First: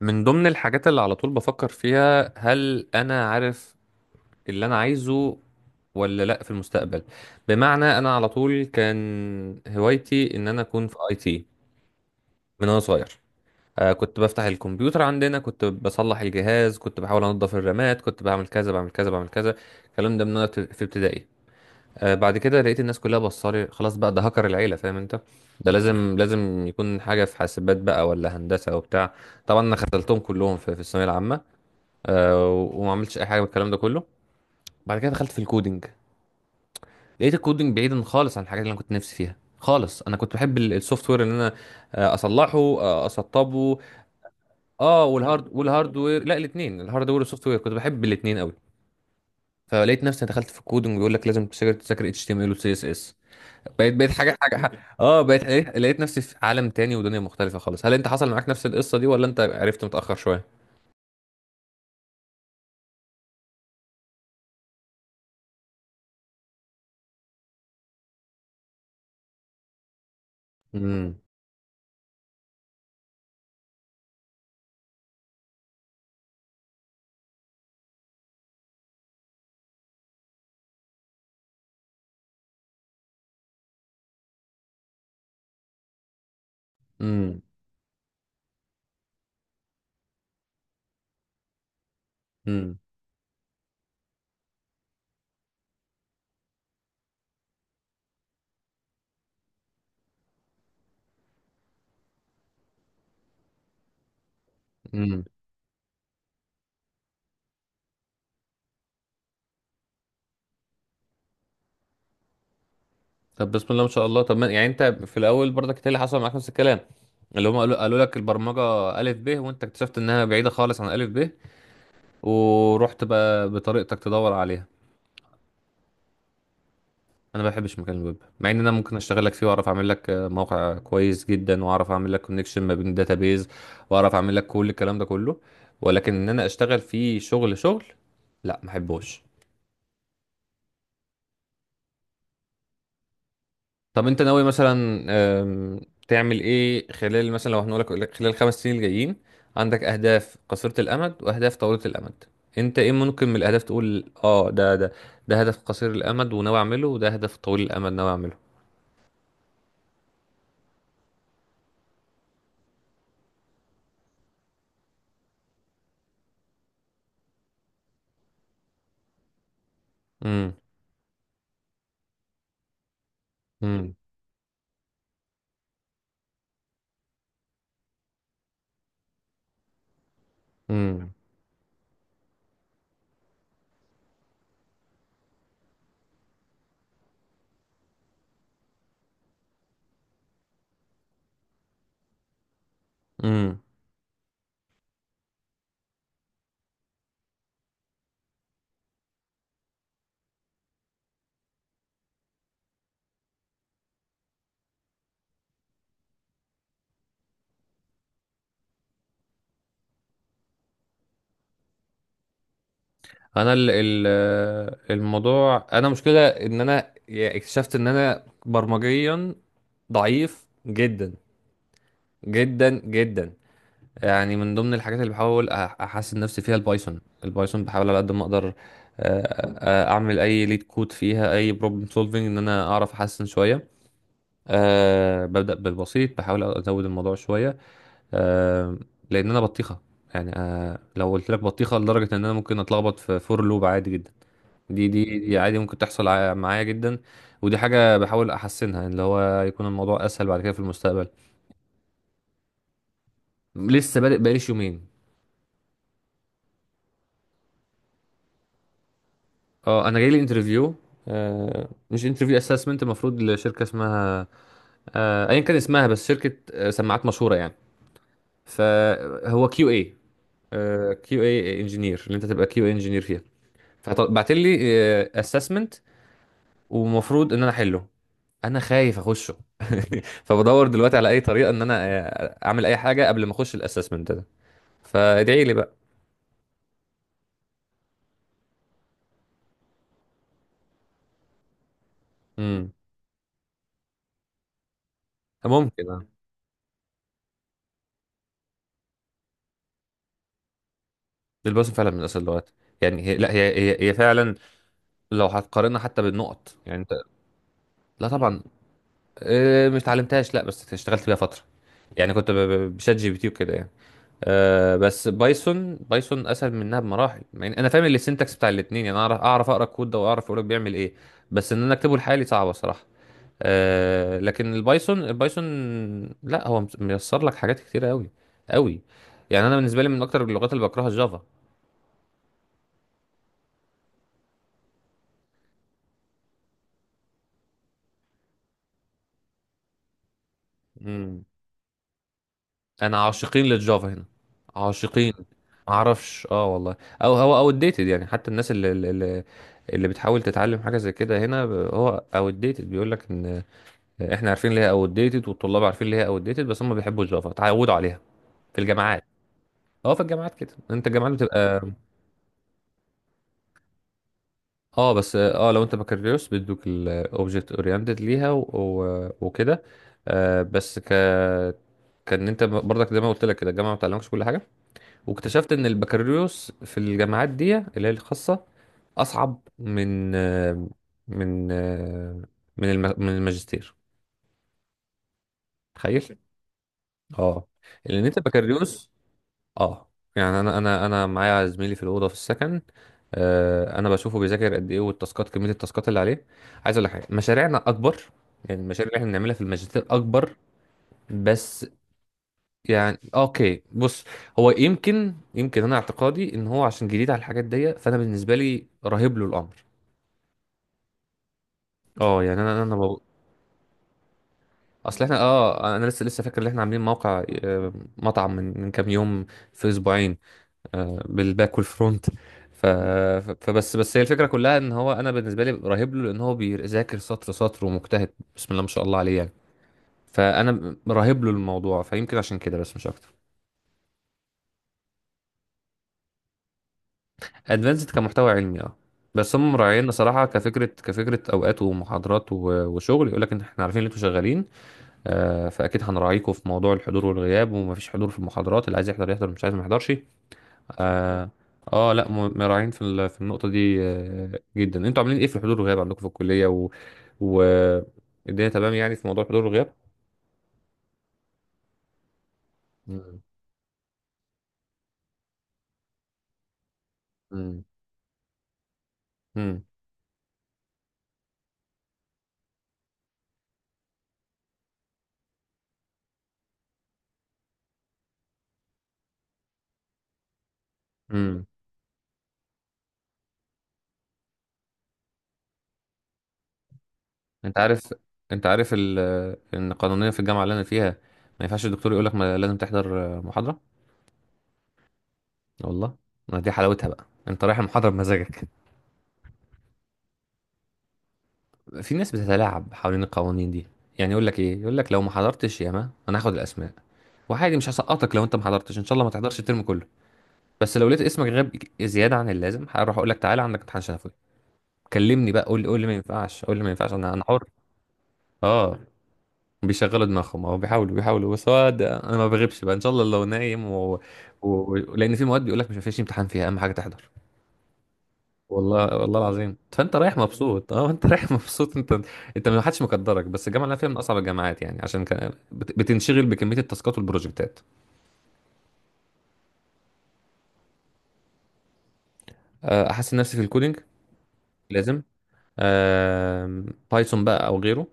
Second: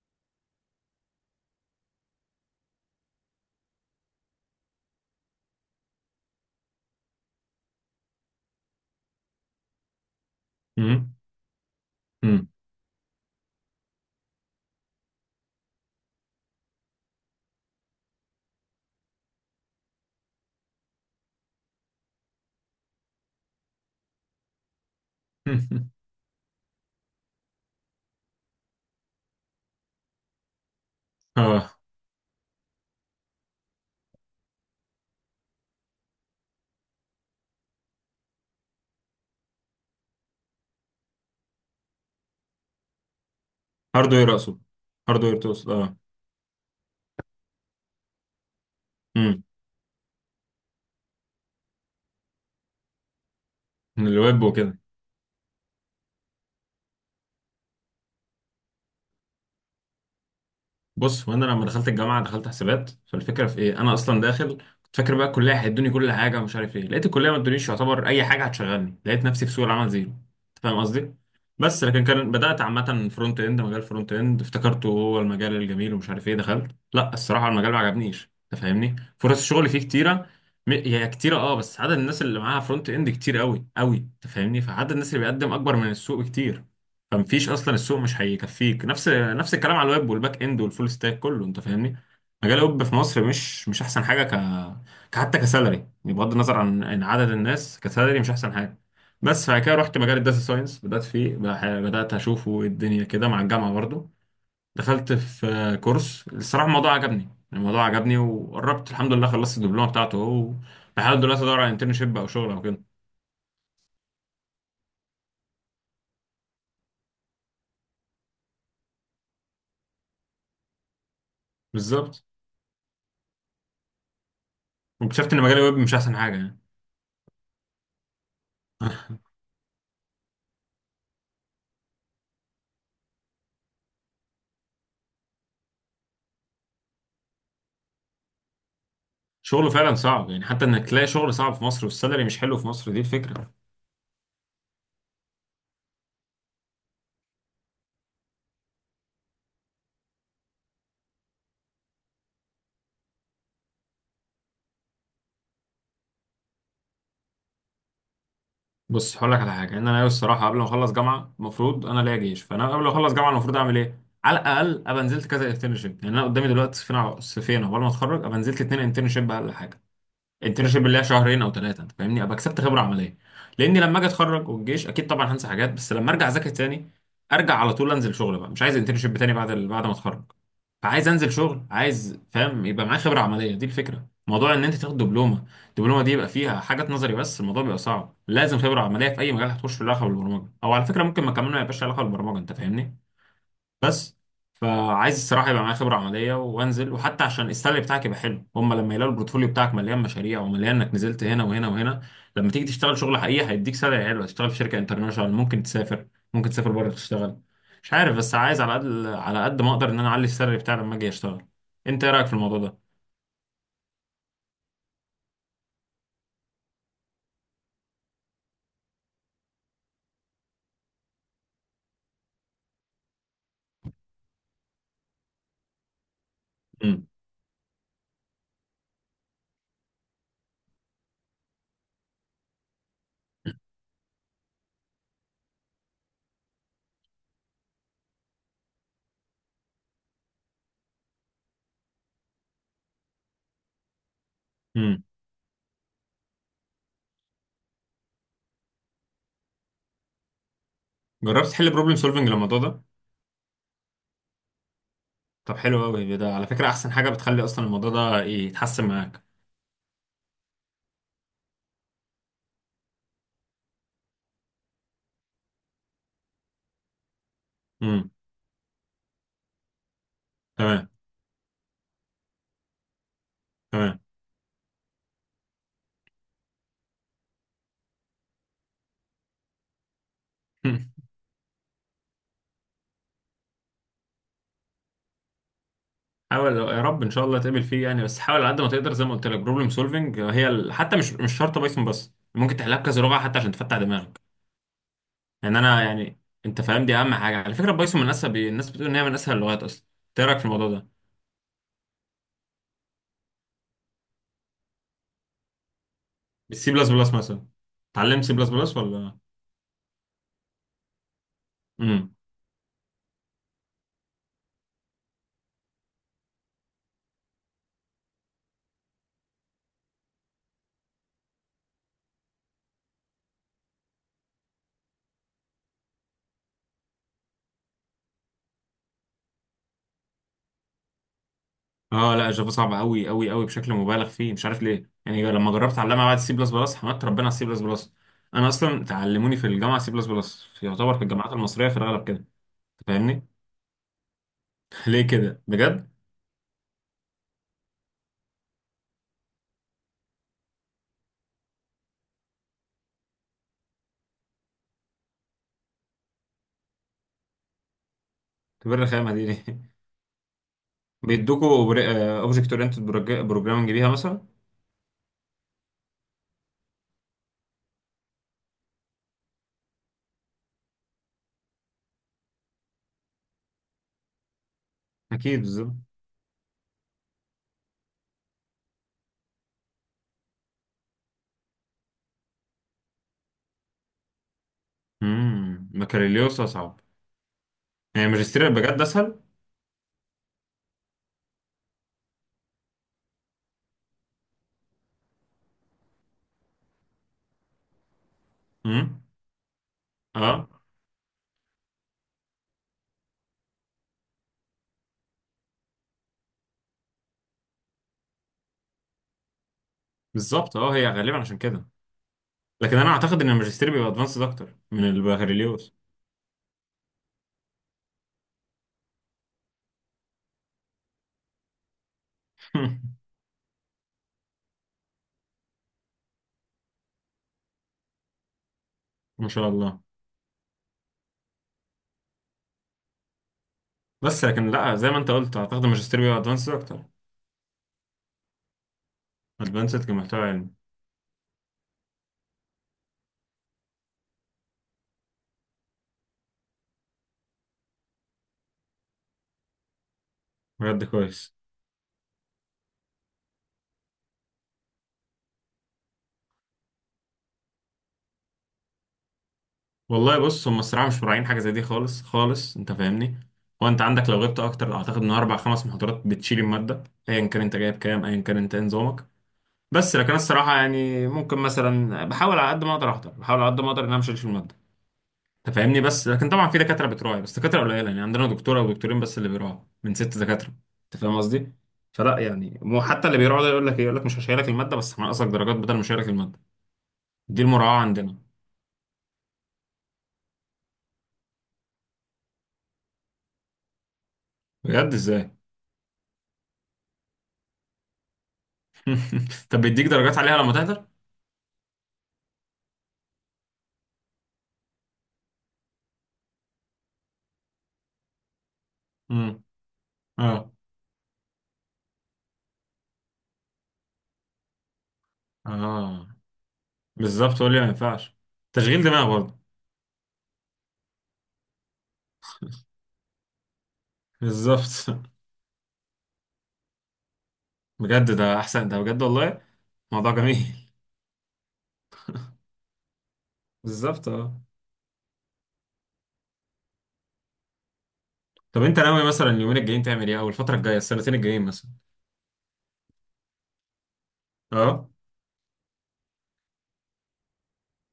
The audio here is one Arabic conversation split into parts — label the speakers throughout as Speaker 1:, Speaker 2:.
Speaker 1: من ضمن الحاجات اللي على طول بفكر فيها هل انا عارف اللي انا عايزه ولا لا في المستقبل. بمعنى انا على طول كان هوايتي ان انا اكون في اي
Speaker 2: مم.
Speaker 1: تي
Speaker 2: مم.
Speaker 1: من وانا صغير. كنت بفتح الكمبيوتر عندنا، كنت بصلح الجهاز، كنت بحاول انضف الرامات، كنت بعمل كذا بعمل كذا بعمل كذا. الكلام ده من وانا في ابتدائي. بعد كده لقيت الناس كلها بصالي خلاص بقى ده هكر العيلة، فاهم انت؟ ده لازم لازم يكون حاجة في حاسبات بقى ولا هندسة وبتاع. طبعا انا خذلتهم كلهم في الثانوية العامة.
Speaker 2: اه.
Speaker 1: آه، وما عملتش اي حاجه من الكلام ده كله. بعد كده دخلت في الكودينج، لقيت الكودينج بعيدا خالص عن الحاجات اللي انا كنت نفسي فيها خالص. انا كنت بحب السوفت وير، ان انا اصلحه، اسطبه.
Speaker 2: هاردوير اقصد.
Speaker 1: اه
Speaker 2: هاردوير
Speaker 1: والهارد
Speaker 2: تقصد، اه.
Speaker 1: والهاردوير لا الاثنين الهاردوير والسوفت وير كنت بحب الاثنين قوي.
Speaker 2: امم
Speaker 1: فلقيت نفسي دخلت في الكودينج، بيقول لك لازم تذاكر تذاكر اتش تي ام ال وسي اس اس. بقيت حاجه
Speaker 2: الويب
Speaker 1: حاجه
Speaker 2: وكده.
Speaker 1: اه بقيت لقيت نفسي في عالم تاني ودنيا مختلفه خالص. هل انت حصل معاك نفس القصه دي ولا انت عرفت متاخر شويه؟
Speaker 2: بص، وانا لما دخلت الجامعه دخلت حسابات، فالفكره في ايه؟ انا اصلا داخل كنت فاكر بقى الكليه هيدوني كل حاجه ومش عارف ايه. لقيت الكليه ما ادونيش يعتبر اي حاجه هتشغلني، لقيت نفسي في سوق العمل زيرو، انت فاهم قصدي؟
Speaker 1: امم.
Speaker 2: بس لكن كان بدات عامه فرونت اند، مجال فرونت اند افتكرته هو المجال الجميل ومش عارف ايه، دخلت، لا الصراحه المجال ما عجبنيش، انت فاهمني. فرص الشغل فيه كتيره، هي كتيره، اه، بس عدد الناس اللي معاها فرونت اند كتير قوي قوي، انت فاهمني، فعدد الناس اللي بيقدم اكبر من السوق بكتير.
Speaker 1: امم.
Speaker 2: فمفيش اصلا، السوق مش هيكفيك. نفس الكلام على الويب والباك اند والفول ستاك كله، انت فاهمني. مجال الويب في مصر مش احسن حاجه، حتى كسالري، بغض النظر عن عدد الناس، كسالري مش احسن حاجه. بس بعد كده رحت مجال الداتا ساينس، بدات فيه، بدات اشوفه إيه الدنيا كده مع الجامعه برضو. دخلت
Speaker 1: امم.
Speaker 2: في كورس، الصراحه الموضوع عجبني، الموضوع عجبني، وقربت الحمد لله خلصت الدبلومه بتاعته اهو. بحاول دلوقتي ادور على انترنشيب او شغل او كده.
Speaker 1: طب بسم الله ما شاء الله. طب ما يعني انت في الاول برضك إنت اللي حصل معاك نفس الكلام، اللي هم قالوا لك البرمجه الف ب، وانت اكتشفت انها بعيده خالص عن الف ب،
Speaker 2: بالظبط.
Speaker 1: ورحت بقى بطريقتك تدور عليها.
Speaker 2: واكتشفت ان مجال الويب مش احسن حاجه يعني.
Speaker 1: انا ما بحبش مكان الويب، مع ان انا ممكن اشتغل لك فيه واعرف اعمل لك موقع كويس جدا، واعرف اعمل لك كونكشن ما بين داتابيز، واعرف اعمل لك كل الكلام ده كله، ولكن ان انا اشتغل فيه شغل، لا ما احبوش.
Speaker 2: شغله فعلا صعب يعني، حتى انك تلاقي شغل صعب في مصر والسالري مش حلو في مصر، دي الفكره.
Speaker 1: طب انت ناوي مثلا، آم، تعمل ايه خلال، مثلا لو هنقولك، خلال 5 سنين الجايين؟ عندك اهداف قصيرة الامد واهداف طويلة الامد؟ انت ايه ممكن من الاهداف تقول اه ده ده ده هدف قصير الامد وناوي اعمله، وده هدف طويل الامد ناوي اعمله؟
Speaker 2: بص هقول لك على حاجه، ان انا الصراحه قبل ما اخلص جامعه المفروض انا ليا جيش، فانا قبل ما اخلص جامعه المفروض اعمل ايه؟ على الاقل ابقى نزلت كذا انترنشيب. يعني انا قدامي دلوقتي صفين صفين عقبال ما اتخرج، ابقى نزلت اتنين انترنشيب اقل حاجه.
Speaker 1: امم.
Speaker 2: انترنشيب اللي هي شهرين او ثلاثه، انت فاهمني، ابقى كسبت خبره عمليه. لاني
Speaker 1: امم.
Speaker 2: لما اجي اتخرج والجيش اكيد طبعا هنسى حاجات، بس لما ارجع اذاكر تاني، ارجع على طول انزل شغل بقى، مش عايز انترنشيب تاني بعد بعد ما اتخرج. فعايز
Speaker 1: امم.
Speaker 2: انزل شغل، عايز فاهم يبقى معايا خبره عمليه. دي الفكره، موضوع ان انت تاخد دبلومه، الدبلومه دي يبقى فيها حاجات نظري بس. الموضوع بيبقى صعب، لازم خبره عمليه في اي مجال هتخش، في علاقه بالبرمجه او على فكره ممكن ما كمان ما يبقاش لها علاقه بالبرمجه، انت فاهمني.
Speaker 1: امم.
Speaker 2: بس. فعايز الصراحه يبقى معايا خبره عمليه وانزل، وحتى عشان السالري بتاعك يبقى حلو، هم لما يلاقوا البورتفوليو بتاعك مليان مشاريع ومليان انك نزلت هنا وهنا وهنا، لما تيجي تشتغل شغل حقيقي هيديك سالري حلو، هتشتغل في شركه انترناشونال، ممكن تسافر، ممكن تسافر بره تشتغل. مش عارف، بس عايز على قد ما اقدر ان انا اعلي السالري بتاعي لما اجي اشتغل. انت ايه رايك في الموضوع ده؟
Speaker 1: انا ال ال الموضوع، انا مشكلة ان انا اكتشفت ان انا برمجيا ضعيف جدا جدا جدا. يعني من ضمن الحاجات اللي بحاول احسن نفسي فيها البايثون.
Speaker 2: امم
Speaker 1: بحاول على قد ما اقدر اعمل اي ليد كود فيها، اي بروبلم سولفنج، ان انا اعرف احسن شويه. أه ببدا بالبسيط، بحاول ازود الموضوع شويه. أه، لان انا بطيخه. يعني أه لو قلت لك بطيخه لدرجه ان انا ممكن اتلخبط في فور لوب عادي جدا. دي
Speaker 2: امم
Speaker 1: دي دي عادي ممكن تحصل معايا جدا. ودي حاجه بحاول احسنها، اللي هو يكون الموضوع اسهل بعد كده في المستقبل.
Speaker 2: جربت تحل بروبلم سولفنج للموضوع ده؟
Speaker 1: لسه بادئ بقاليش يومين.
Speaker 2: طب حلو قوي ده، على فكره احسن حاجه بتخلي اصلا الموضوع ده يتحسن معاك.
Speaker 1: اه انا جاي لي انترفيو، مش انترفيو، اسسمنت، المفروض لشركه اسمها، ايا كان اسمها، بس شركه سماعات مشهوره يعني.
Speaker 2: امم
Speaker 1: فهو كيو اي،
Speaker 2: تمام.
Speaker 1: كيو اي انجينير، اللي انت تبقى كيو اي انجينير فيها.
Speaker 2: تمام.
Speaker 1: فبعت لي اسسمنت، ومفروض ان انا احله. انا خايف اخشه. فبدور دلوقتي على اي طريقه ان انا اعمل اي حاجه قبل ما اخش الاسسمنت ده. فادعي لي بقى.
Speaker 2: حاول يا رب ان شاء الله تقابل فيه يعني، بس حاول على قد ما تقدر. زي ما قلت لك بروبلم سولفنج هي حتى مش شرط بايثون، بس ممكن
Speaker 1: امم.
Speaker 2: تحلها بكذا لغه حتى عشان تفتح دماغك. يعني انا
Speaker 1: ممكن، اه.
Speaker 2: يعني، انت فاهم؟ دي اهم حاجه على فكره. بايثون من اسهل، الناس بتقول ان هي من اسهل اللغات اصلا، إنت ايه رايك في الموضوع ده؟
Speaker 1: الباسم فعلا من اصل اللغات. يعني هي لا هي فعلا، لو هتقارنها حتى بالنقط
Speaker 2: بالسي
Speaker 1: يعني،
Speaker 2: بلس
Speaker 1: انت.
Speaker 2: بلس مثلا؟
Speaker 1: لا
Speaker 2: اتعلمت سي
Speaker 1: طبعا.
Speaker 2: بلس بلس ولا؟
Speaker 1: مش اتعلمتهاش، لا بس اشتغلت بيها فتره. يعني
Speaker 2: امم
Speaker 1: كنت بشات جي بي تي وكده يعني. أه بس بايثون اسهل منها بمراحل، يعني انا فاهم السنتكس بتاع الاثنين، يعني اعرف اقرا الكود ده واعرف يقولك بيعمل ايه، بس ان انا اكتبه لحالي صعبه صراحه. أه لكن البايثون، لا هو ميسر لك حاجات كتيره قوي قوي. يعني انا بالنسبه لي من اكتر اللغات اللي بكرهها
Speaker 2: اه لا، جافا صعبه قوي قوي قوي بشكل مبالغ فيه، مش عارف ليه. يعني لما جربت اتعلمها بعد السي بلس بلس حمدت ربنا على السي بلس بلس. انا اصلا تعلموني في الجامعه سي بلس بلس، يعتبر في
Speaker 1: الجافا.
Speaker 2: الجامعات المصريه في الغالب كده.
Speaker 1: انا
Speaker 2: فاهمني.
Speaker 1: عاشقين للجافا هنا،
Speaker 2: ليه
Speaker 1: عاشقين
Speaker 2: كده
Speaker 1: ما
Speaker 2: بجد؟
Speaker 1: اعرفش، اه والله. او هو او ديتد، يعني حتى الناس اللي بتحاول تتعلم حاجه زي كده هنا هو او ديتد. بيقول لك ان احنا عارفين ليه او ديتد، والطلاب عارفين ليه او ديتد، بس هم بيحبوا الجافا اتعودوا عليها في
Speaker 2: طب إيه
Speaker 1: الجامعات.
Speaker 2: الرخامة دي ليه؟
Speaker 1: اه في الجامعات كده، انت الجامعات
Speaker 2: بيدوكوا
Speaker 1: بتبقى،
Speaker 2: اوبجكت اورينتد بروجرامنج بيها مثلا؟
Speaker 1: اه بس اه لو انت بكالوريوس بيدوك الاوبجكت اورينتد ليها وكده. آه بس ك كان انت برضك زي ما قلت لك كده، الجامعه ما بتعلمكش كل حاجه.
Speaker 2: اكيد،
Speaker 1: واكتشفت ان
Speaker 2: بالظبط.
Speaker 1: البكالوريوس في الجامعات دي اللي هي الخاصه، اصعب من، من، من من الماجستير. تخيل.
Speaker 2: بكالوريوس اصعب.
Speaker 1: اه لان
Speaker 2: يعني
Speaker 1: انت
Speaker 2: ماجستير بجد
Speaker 1: بكالوريوس.
Speaker 2: اسهل؟
Speaker 1: اه يعني انا معايا زميلي في الاوضه في السكن، انا بشوفه بيذاكر قد ايه، والتاسكات، كميه التاسكات اللي عليه. عايز اقول لك حاجه، مشاريعنا اكبر، يعني المشاريع اللي
Speaker 2: امم
Speaker 1: احنا بنعملها في الماجستير اكبر.
Speaker 2: اه
Speaker 1: بس، يعني اوكي بص، هو يمكن انا اعتقادي ان هو عشان جديد على الحاجات دي، فانا بالنسبه لي رهيب له الامر.
Speaker 2: بالظبط، اه هي غالبا عشان كده.
Speaker 1: اه يعني
Speaker 2: لكن انا اعتقد ان الماجستير بيبقى ادفانسد اكتر من
Speaker 1: اصل احنا
Speaker 2: البكالوريوس.
Speaker 1: اه انا لسه فاكر ان احنا عاملين موقع مطعم من، من كام يوم، في اسبوعين، بالباك والفرونت. ف... ف- فبس بس هي الفكره كلها ان هو انا بالنسبه لي رهيب له، لان هو بيذاكر سطر سطر، ومجتهد بسم الله ما شاء الله عليه
Speaker 2: ما
Speaker 1: يعني.
Speaker 2: شاء الله.
Speaker 1: فانا رهيب له الموضوع، فيمكن عشان كده بس مش اكتر.
Speaker 2: بس لكن لا، زي ما انت قلت اعتقد الماجستير بيبقى ادفانسد اكتر.
Speaker 1: ادفانسد كمحتوى علمي، اه. بس هم
Speaker 2: ادفانسد
Speaker 1: مراعيين
Speaker 2: كمحتوى
Speaker 1: صراحه
Speaker 2: علمي.
Speaker 1: كفكره، كفكره اوقات ومحاضرات وشغل. يقول لك ان احنا عارفين ان انتوا شغالين، فاكيد هنراعيكم في موضوع الحضور والغياب. ومفيش حضور في المحاضرات، اللي عايز يحضر يحضر، مش عايز ما يحضرش.
Speaker 2: بجد
Speaker 1: اه،
Speaker 2: كويس.
Speaker 1: لا مراعيين في في النقطه دي جدا. انتوا عاملين ايه في الحضور والغياب عندكم في الكليه و... الدنيا تمام يعني في موضوع الحضور والغياب؟
Speaker 2: والله بص، هم الصراحه مش مراعين حاجه زي دي خالص خالص، انت فاهمني. هو انت عندك لو غبت اكتر، اعتقد ان اربع خمس محاضرات بتشيل الماده، ايا كان انت
Speaker 1: امم.
Speaker 2: جايب كام، ايا كان انت إيه نظامك.
Speaker 1: امم.
Speaker 2: بس لكن أنا الصراحه يعني ممكن مثلا بحاول على قد ما اقدر احضر، بحاول على قد ما اقدر ان انا مش هشيل الماده، انت فاهمني. بس لكن طبعا في دكاتره بتراعي، بس دكاتره قليله. يعني عندنا دكتوره ودكتورين بس اللي بيراعوا من ست دكاتره، انت فاهم
Speaker 1: امم.
Speaker 2: قصدي؟ فلا يعني، مو حتى اللي بيراعوا ده يقول لك ايه، يقول لك مش هشيلك الماده بس هنقصك درجات بدل ما اشيلك الماده، دي
Speaker 1: انت
Speaker 2: المراعاه
Speaker 1: عارف،
Speaker 2: عندنا.
Speaker 1: انت عارف ال... ان قانونيا في الجامعه اللي انا فيها، ما ينفعش الدكتور يقول لك ما لازم تحضر محاضره.
Speaker 2: بجد ازاي؟
Speaker 1: والله. ما دي حلاوتها بقى، انت رايح المحاضره بمزاجك.
Speaker 2: طب بيديك درجات عليها لما تحضر؟
Speaker 1: في ناس بتتلاعب حوالين القوانين دي، يعني يقول لك ايه، يقول لك لو ما حضرتش ياما انا هاخد الاسماء، وعادي مش هسقطك لو انت ما حضرتش، ان شاء الله ما تحضرش
Speaker 2: امم
Speaker 1: الترم كله.
Speaker 2: اه.
Speaker 1: بس لو لقيت اسمك غاب زياده عن اللازم، هروح اقول لك تعالى عندك امتحان شفوي. كلمني بقى، قول لي ما
Speaker 2: اه
Speaker 1: ينفعش، قول لي ما ينفعش، انا انا
Speaker 2: بالظبط،
Speaker 1: حر.
Speaker 2: قول لي ما ينفعش.
Speaker 1: اه.
Speaker 2: تشغيل دماغ برضه.
Speaker 1: بيشغلوا دماغهم، او بيحاولوا، بس هو انا ما بغيبش بقى ان شاء الله، لو نايم
Speaker 2: بالظبط.
Speaker 1: لان في مواد بيقول لك مش مفيش امتحان فيها، اهم حاجه تحضر.
Speaker 2: بجد ده احسن، ده
Speaker 1: والله
Speaker 2: بجد
Speaker 1: والله
Speaker 2: والله.
Speaker 1: العظيم، فانت
Speaker 2: موضوع
Speaker 1: رايح
Speaker 2: جميل.
Speaker 1: مبسوط، اه انت رايح مبسوط انت. انت ما حدش مقدرك، بس الجامعه اللي انا فيها من
Speaker 2: بالظبط،
Speaker 1: اصعب
Speaker 2: اه.
Speaker 1: الجامعات، يعني عشان كان بتنشغل بكميه التاسكات والبروجكتات.
Speaker 2: طب انت ناوي مثلا اليومين الجايين تعمل ايه، او الفتره الجايه السنتين الجايين مثلا؟
Speaker 1: احسن نفسي في الكودينج،
Speaker 2: اه.
Speaker 1: لازم. آم، بايثون بقى او غيره.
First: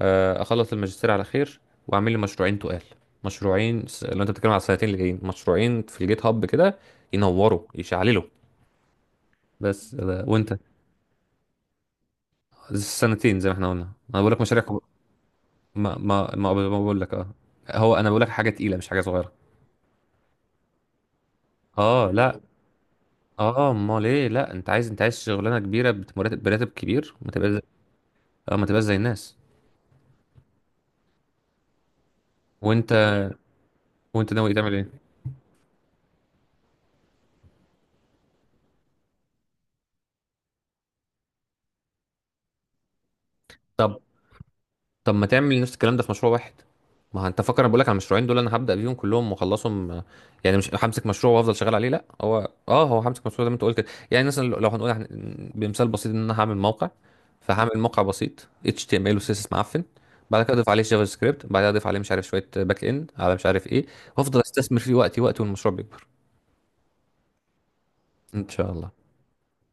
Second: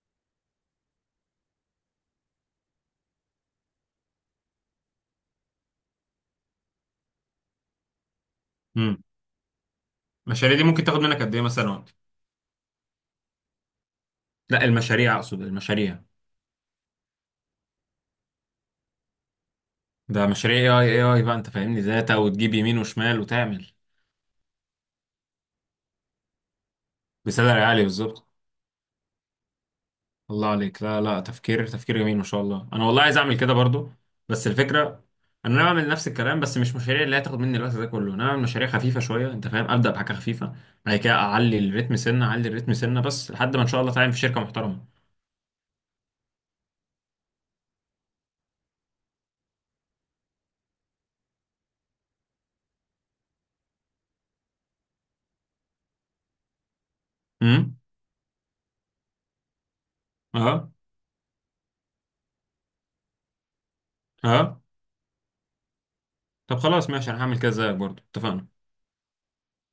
Speaker 1: اخلص الماجستير على خير. واعمل لي مشروعين تقال، مشروعين لو انت بتتكلم على السنتين اللي جايين، مشروعين في الجيت هاب كده، ينوروا يشعللوا.
Speaker 2: امم
Speaker 1: بس وانت.
Speaker 2: المشاريع دي ممكن تاخد منك قد ايه مثلا وقت؟
Speaker 1: السنتين زي ما احنا قلنا. انا بقول لك مشاريع
Speaker 2: لا المشاريع، اقصد
Speaker 1: ما
Speaker 2: المشاريع.
Speaker 1: ما ما ما بقول لك اه، هو انا بقول لك حاجه تقيله مش حاجه صغيره.
Speaker 2: ده مشاريع اي اي اي بقى، انت فاهمني،
Speaker 1: اه
Speaker 2: داتا
Speaker 1: لا.
Speaker 2: وتجيب يمين وشمال وتعمل.
Speaker 1: اه امال ايه، لا انت عايز، انت عايز شغلانه كبيره بمرتب براتب كبير، ما تبقاش
Speaker 2: بسالري عالي، بالظبط.
Speaker 1: اه ما تبقاش زي الناس.
Speaker 2: الله عليك، لا لا، تفكير تفكير جميل ما شاء الله، انا
Speaker 1: وانت،
Speaker 2: والله عايز اعمل كده برضو.
Speaker 1: وانت
Speaker 2: بس
Speaker 1: ناوي تعمل ايه؟
Speaker 2: الفكره، انا بعمل نفس الكلام، بس مش مشاريع اللي هتاخد مني الوقت ده كله. انا بعمل مشاريع خفيفه شويه، انت فاهم، ابدا بحاجه خفيفه. بعد كده اعلي الريتم سنه، اعلي الريتم سنه، بس لحد ما ان شاء الله
Speaker 1: طب،
Speaker 2: اتعين في شركه محترمه.
Speaker 1: طب ما تعمل نفس الكلام ده في مشروع واحد. ما هو انت فاكر انا بقول لك على المشروعين دول، انا هبدا بيهم كلهم واخلصهم. يعني مش همسك مشروع وافضل شغال عليه، لا هو اه هو همسك مشروع زي ما انت قلت كده، يعني مثلا لو لو هنقول بمثال بسيط، ان انا هعمل موقع. فهعمل
Speaker 2: امم
Speaker 1: موقع بسيط HTML و CSS معفن، بعد كده اضيف
Speaker 2: اه.
Speaker 1: عليه جافا سكريبت، بعدها اضيف عليه مش عارف شويه باك اند على مش عارف ايه، وافضل
Speaker 2: اه
Speaker 1: استثمر فيه وقتي والمشروع بيكبر،
Speaker 2: طب خلاص ماشي، انا هعمل كده زيك برضو،
Speaker 1: ان
Speaker 2: اتفقنا.
Speaker 1: شاء الله.